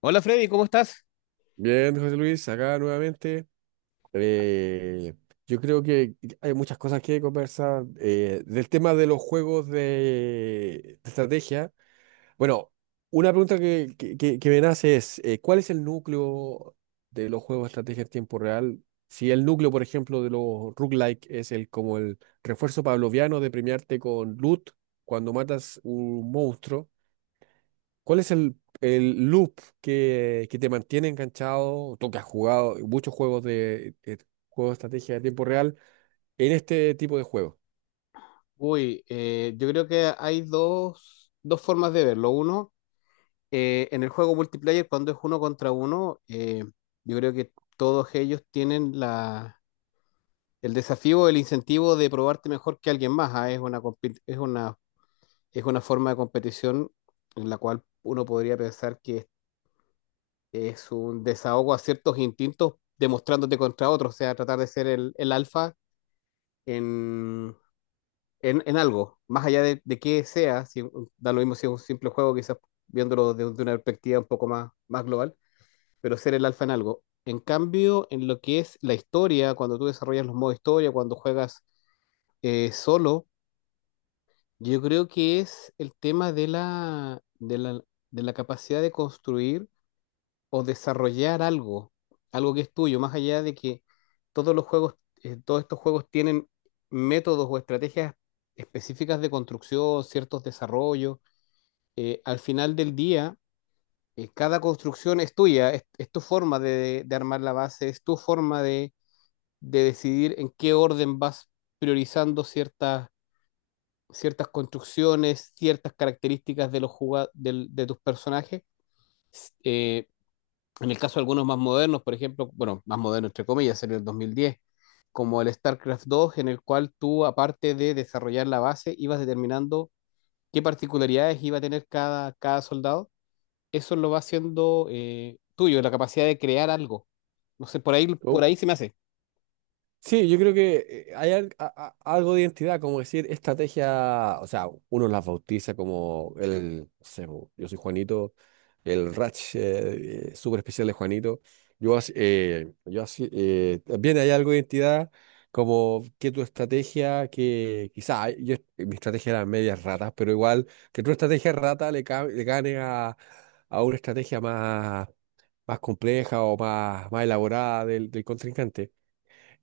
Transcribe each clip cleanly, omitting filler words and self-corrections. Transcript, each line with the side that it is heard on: left: Hola Freddy, ¿cómo estás?
right: Bien, José Luis, acá nuevamente. Eh, yo creo que hay muchas cosas que conversar del tema de los juegos de estrategia. Bueno, una pregunta que me nace es, ¿cuál es el núcleo de los juegos de estrategia en tiempo real? Si el núcleo, por ejemplo, de los roguelike es el como el refuerzo pavloviano de premiarte con loot cuando matas un monstruo. ¿Cuál es el loop que te mantiene enganchado? Tú que has jugado muchos juegos de estrategia de tiempo real en este tipo de juegos.
left: Uy, yo creo que hay dos formas de verlo. Uno, en el juego multiplayer, cuando es uno contra uno, yo creo que todos ellos tienen el desafío, el incentivo de probarte mejor que alguien más. Es una, es una forma de competición en la cual uno podría pensar que es un desahogo a ciertos instintos demostrándote contra otros, o sea, tratar de ser el alfa en algo, más allá de qué sea, si, da lo mismo si es un simple juego, quizás viéndolo desde una perspectiva un poco más, más global, pero ser el alfa en algo. En cambio, en lo que es la historia, cuando tú desarrollas los modos historia, cuando juegas solo, yo creo que es el tema de de la capacidad de construir o desarrollar algo, algo que es tuyo, más allá de que todos los juegos, todos estos juegos tienen métodos o estrategias específicas de construcción, ciertos desarrollos. Al final del día, cada construcción es tuya, es tu forma de armar la base, es tu forma de decidir en qué orden vas priorizando ciertas construcciones, ciertas características de los de tus personajes. Eh, En el caso de algunos más modernos, por ejemplo, bueno, más modernos entre comillas, sería el 2010, como el StarCraft 2, en el cual tú, aparte de desarrollar la base, ibas determinando qué particularidades iba a tener cada soldado. Eso lo va haciendo tuyo, la capacidad de crear algo. No sé, por
right: Oh,
left: ahí se me hace.
right: Sí, yo creo que hay algo de identidad, como decir, estrategia, o sea, uno las bautiza como el, no sé, bo, yo soy Juanito el Ratch súper especial de Juanito. Yo así, también hay algo de identidad, como que tu estrategia, que quizá ay, yo, mi estrategia era medias ratas, pero igual que tu estrategia rata le gane a una estrategia más, más compleja o más, más elaborada del, del contrincante.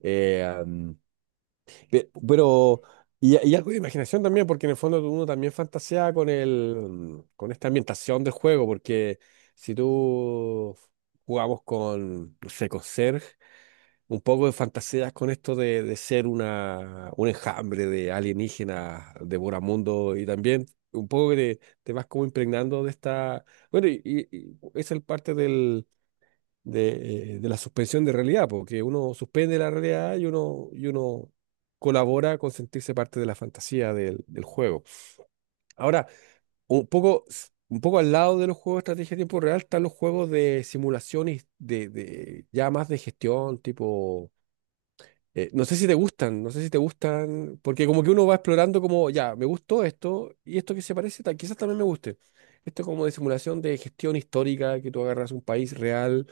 right: Eh, Pero, y algo de imaginación también, porque en el fondo uno también fantasea con el, con esta ambientación del juego, porque si tú jugamos con, no sé, con Serg, un poco de fantasías con esto de ser una, un enjambre de alienígenas, devoramundo, y también un poco que te vas como impregnando de esta, bueno, y es el parte del de la suspensión de realidad, porque uno suspende la realidad y uno colabora con sentirse parte de la fantasía del, del juego. Ahora, un poco, un poco al lado de los juegos de estrategia de tiempo real están los juegos de simulaciones de- ya más de gestión, tipo... no sé si te gustan, no sé si te gustan, porque como que uno va explorando como, ya, me gustó esto y esto que se parece, quizás también me guste. Esto es como de simulación de gestión histórica, que tú agarras un país real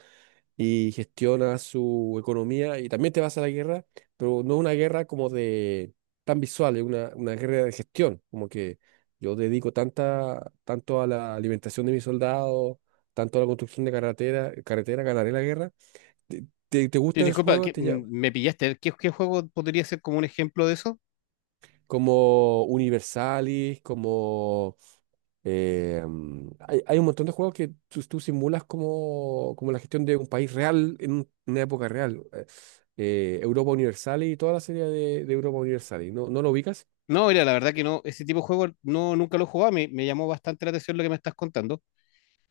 right: y gestiona su economía y también te vas a la guerra, pero no es una guerra como de tan visual, es una guerra de gestión, como que yo dedico tanto a la alimentación de mis soldados, tanto a la construcción de carretera, ganaré la guerra. ¿Te, te
left: Sí,
right: gustan esos
left: disculpa,
right: juegos? ¿Te llama?
left: me pillaste. ¿ qué juego podría ser como un ejemplo de eso?
right: Como Universalis, como... hay un montón de juegos que tú simulas como, como la gestión de un país real en una época real. Europa Universalis y toda la serie de Europa Universalis. ¿ no lo ubicas?
left: No, mira, la verdad que no, ese tipo de juego no, nunca lo he jugado. Me llamó bastante la atención lo que me estás contando.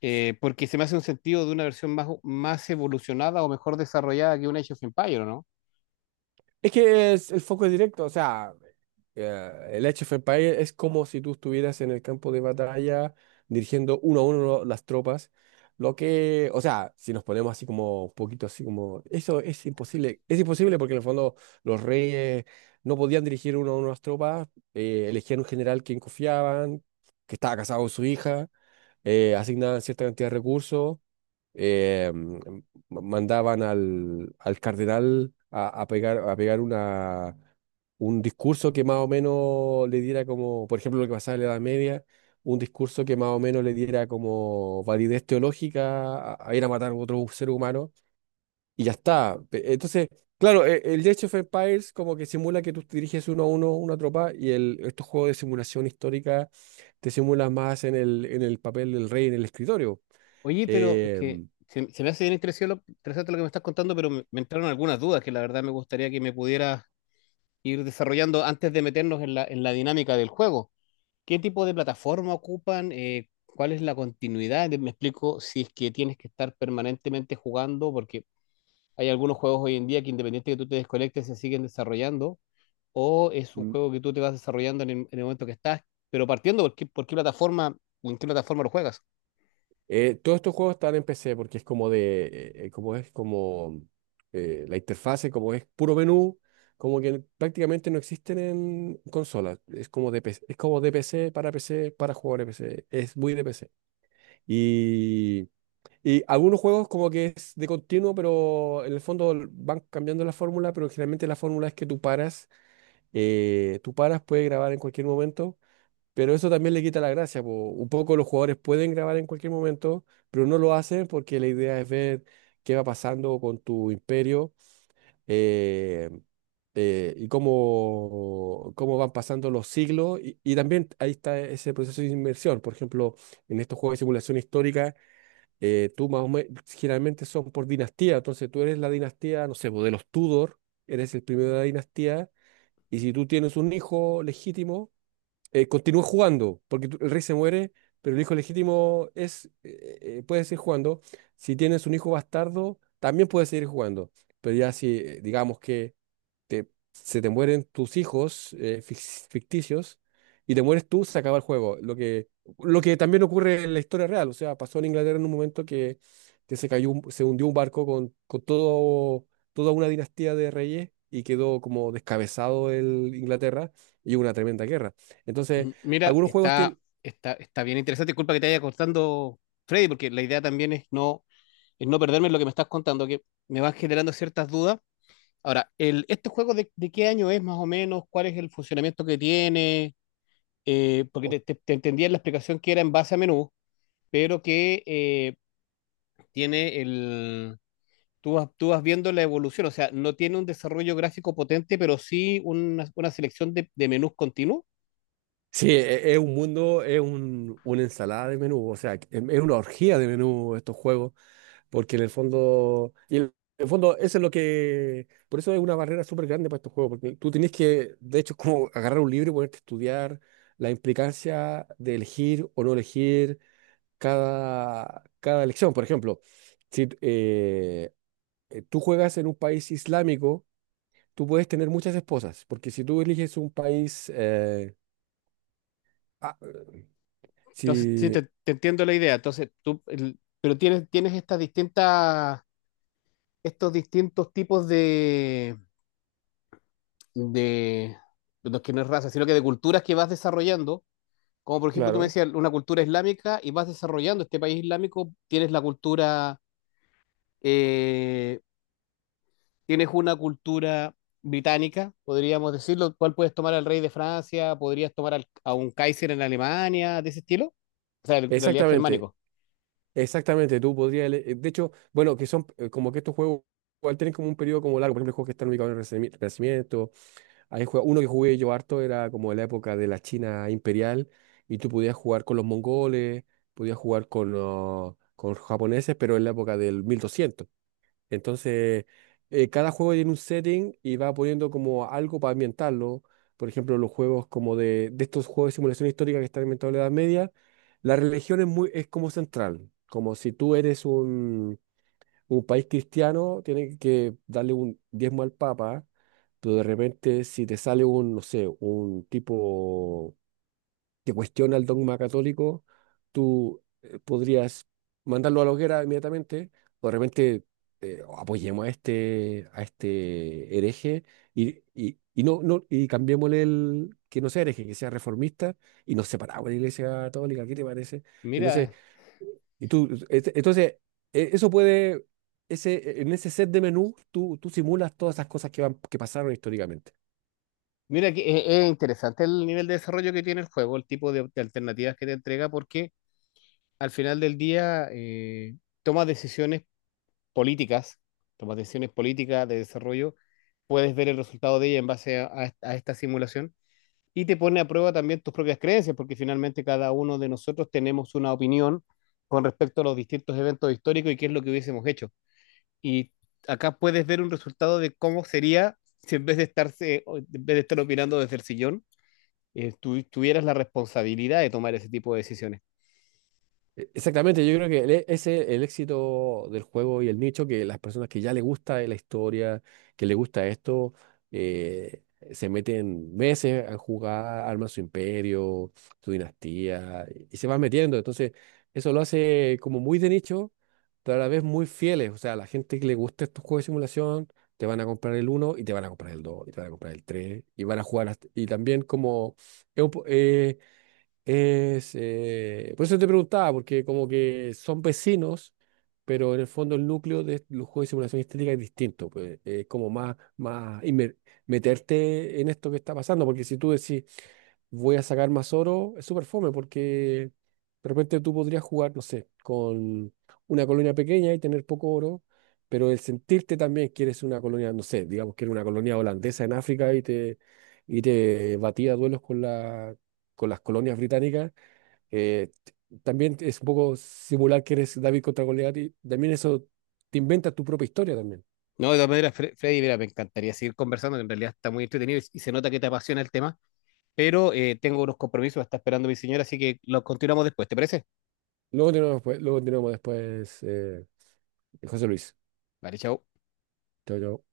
left: Porque se me hace un sentido de una versión más, más evolucionada o mejor desarrollada que un Age of Empire, ¿no?
right: Es que el foco es directo, o sea... Ya, el Age of Empires es como si tú estuvieras en el campo de batalla dirigiendo uno a uno las tropas. Lo que, o sea, si nos ponemos así como un poquito así como, eso es imposible. Es imposible porque en el fondo los reyes no podían dirigir uno a uno las tropas, elegían un general quien confiaban, que estaba casado con su hija, asignaban cierta cantidad de recursos eh, mandaban al, al cardenal a pegar una, un discurso que más o menos le diera como, por ejemplo, lo que pasaba en la Edad Media, un discurso que más o menos le diera como validez teológica a ir a matar a otro ser humano, y ya está. Entonces, claro, el Age of Empires como que simula que tú diriges uno a uno una tropa, y el, estos juegos de simulación histórica te simulan más en el papel del rey en el escritorio.
left: Oye, pero es que
right: Em,
left: se me hace bien interesante lo que me estás contando, pero me entraron algunas dudas que la verdad me gustaría que me pudieras ir desarrollando antes de meternos en en la dinámica del juego. ¿Qué tipo de plataforma ocupan? ¿Cuál es la continuidad? Me explico si es que tienes que estar permanentemente jugando, porque hay algunos juegos hoy en día que independiente de que tú te desconectes, se siguen desarrollando. O es un juego que tú te vas desarrollando en en el momento que estás, pero partiendo por por qué plataforma o en qué plataforma lo juegas.
right: Todos estos juegos están en PC porque es como de, como es como la interfase, como es puro menú, como que prácticamente no existen en consolas. Es como de PC, es como de PC para PC para jugadores de PC. Es muy de PC. Y, y algunos juegos como que es de continuo, pero en el fondo van cambiando la fórmula, pero generalmente la fórmula es que tú paras, puedes grabar en cualquier momento pero eso también le quita la gracia, po. Un poco los jugadores pueden grabar en cualquier momento, pero no lo hacen porque la idea es ver qué va pasando con tu imperio eh, y cómo, cómo van pasando los siglos. Y también ahí está ese proceso de inmersión. Por ejemplo, en estos juegos de simulación histórica, tú más o menos, generalmente son por dinastía. Entonces tú eres la dinastía, no sé, po, de los Tudor, eres el primero de la dinastía. Y si tú tienes un hijo legítimo, continúa jugando, porque el rey se muere, pero el hijo legítimo es, puede seguir jugando. Si tienes un hijo bastardo, también puede seguir jugando. Pero ya si, digamos que te- se te mueren tus hijos ficticios y te mueres tú, se acaba el juego. Lo que también ocurre en la historia real. O sea, pasó en Inglaterra en un momento que se cayó, se hundió un barco con todo, toda una dinastía de reyes y quedó como descabezado el Inglaterra y hubo una tremenda guerra. Entonces,
left: M- Mira,
right: algunos juegos
left: está,
right: tienen...
left: está, está bien interesante. Disculpa que te haya cortando Freddy, porque la idea también es es no perderme en lo que me estás contando, que me van generando ciertas dudas. Ahora, ¿este juego de qué año es más o menos? ¿Cuál es el funcionamiento que tiene? Porque
right: o-
left: te entendía la explicación que era en base a menú, pero que tiene el tú vas viendo la evolución, o sea, no tiene un desarrollo gráfico potente, pero sí una selección de menús continuos.
right: Sí, es un mundo, es un, una ensalada de menú, o sea, es una orgía de menú estos juegos. Porque en el fondo, y en el fondo eso es lo que, por eso es una barrera súper grande para estos juegos, porque tú tienes que, de hecho, es como agarrar un libro y ponerte a estudiar la implicancia de elegir o no elegir cada, cada elección. Por ejemplo, si tú juegas en un país islámico, tú puedes tener muchas esposas, porque si tú eliges un país, ah, eh,
left: Entonces, sí,
right: si,
left: te entiendo la idea. Entonces, tú, pero tienes, tienes estas distintas, estos distintos tipos de, de los que no es raza, sino que de culturas que vas desarrollando. Como por ejemplo, tú me
right: claro,
left: decías una cultura islámica y vas desarrollando este país islámico, tienes la cultura eh, tienes una cultura británica, podríamos decirlo, cuál puedes tomar al rey de Francia, podrías tomar a un Kaiser en Alemania, de ese estilo. O sea, en realidad es
right: exactamente.
left: germánico.
right: Exactamente, tú podrías... De hecho, bueno, que son como que estos juegos igual tienen como un periodo como largo. Por ejemplo, juegos que están ubicados en el Renacimiento. Hay uno que jugué yo harto era como de la época de la China imperial y tú podías jugar con los mongoles, podías jugar con los japoneses, pero en la época del 1200. Entonces, cada juego tiene un setting y va poniendo como algo para ambientarlo. Por ejemplo, los juegos como de estos juegos de simulación histórica que están inventados en la Edad Media, la religión es muy, es como central. Como si tú eres un país cristiano, tienes que darle un diezmo al Papa, pero de repente si te sale un, no sé, un tipo que cuestiona el dogma católico, tú podrías mandarlo a la hoguera inmediatamente, o de repente apoyemos a este hereje y no, no, y cambiémosle el que no sea hereje, que sea reformista, y nos separamos de la Iglesia Católica, ¿qué te parece? Entonces,
left: Mira,
right: entonces, eso puede, ese, en ese set de menú, tú simulas todas esas cosas que van, que pasaron históricamente.
left: mira que es interesante el nivel de desarrollo que tiene el juego, el tipo de alternativas que te entrega, porque al final del día tomas decisiones políticas, tomas decisiones políticas de desarrollo, puedes ver el resultado de ella en base a esta a esta simulación y te pone a prueba también tus propias creencias, porque finalmente cada uno de nosotros tenemos una opinión con respecto a los distintos eventos históricos y qué es lo que hubiésemos hecho. Y acá puedes ver un resultado de cómo sería si en vez de o en vez de estar opinando desde el sillón, tú tuvieras la responsabilidad de tomar ese tipo de decisiones.
right: Exactamente, yo creo que ese es el éxito del juego y el nicho, que las personas que ya les gusta la historia, que les gusta esto, eh, se meten meses a jugar, arman su imperio, su dinastía, y se van metiendo. Entonces, eso lo hace como muy de nicho, pero a la vez muy fieles. O sea, a la gente que le gusta estos juegos de simulación, te van a comprar el uno y te van a comprar el 2 y te van a comprar el 3 y van a jugar hasta... Y también como... Es, por eso te preguntaba, porque como que son vecinos, pero en el fondo el núcleo de los juegos de simulación estética es distinto, pues, es como más, más meterte en esto que está pasando, porque si tú decís, voy a sacar más oro, es súper fome porque de repente tú podrías jugar, no sé, con una colonia pequeña y tener poco oro, pero el sentirte también que eres una colonia, no sé, digamos que eres una colonia holandesa en África y te batía a duelos con la, con las colonias británicas, eh, t- también es un poco simular que eres David contra Goliat y también eso te inventas tu propia historia también.
left: No, de todas maneras, Freddy, mira, me encantaría seguir conversando, que en realidad está muy entretenido y se nota que te apasiona el tema, pero tengo unos compromisos, me está esperando mi señora, así que los continuamos después, ¿te parece?
right: Luego continuamos, pues, luego continuamos después, José Luis.
left: Vale, chao.
right: Chao, chao.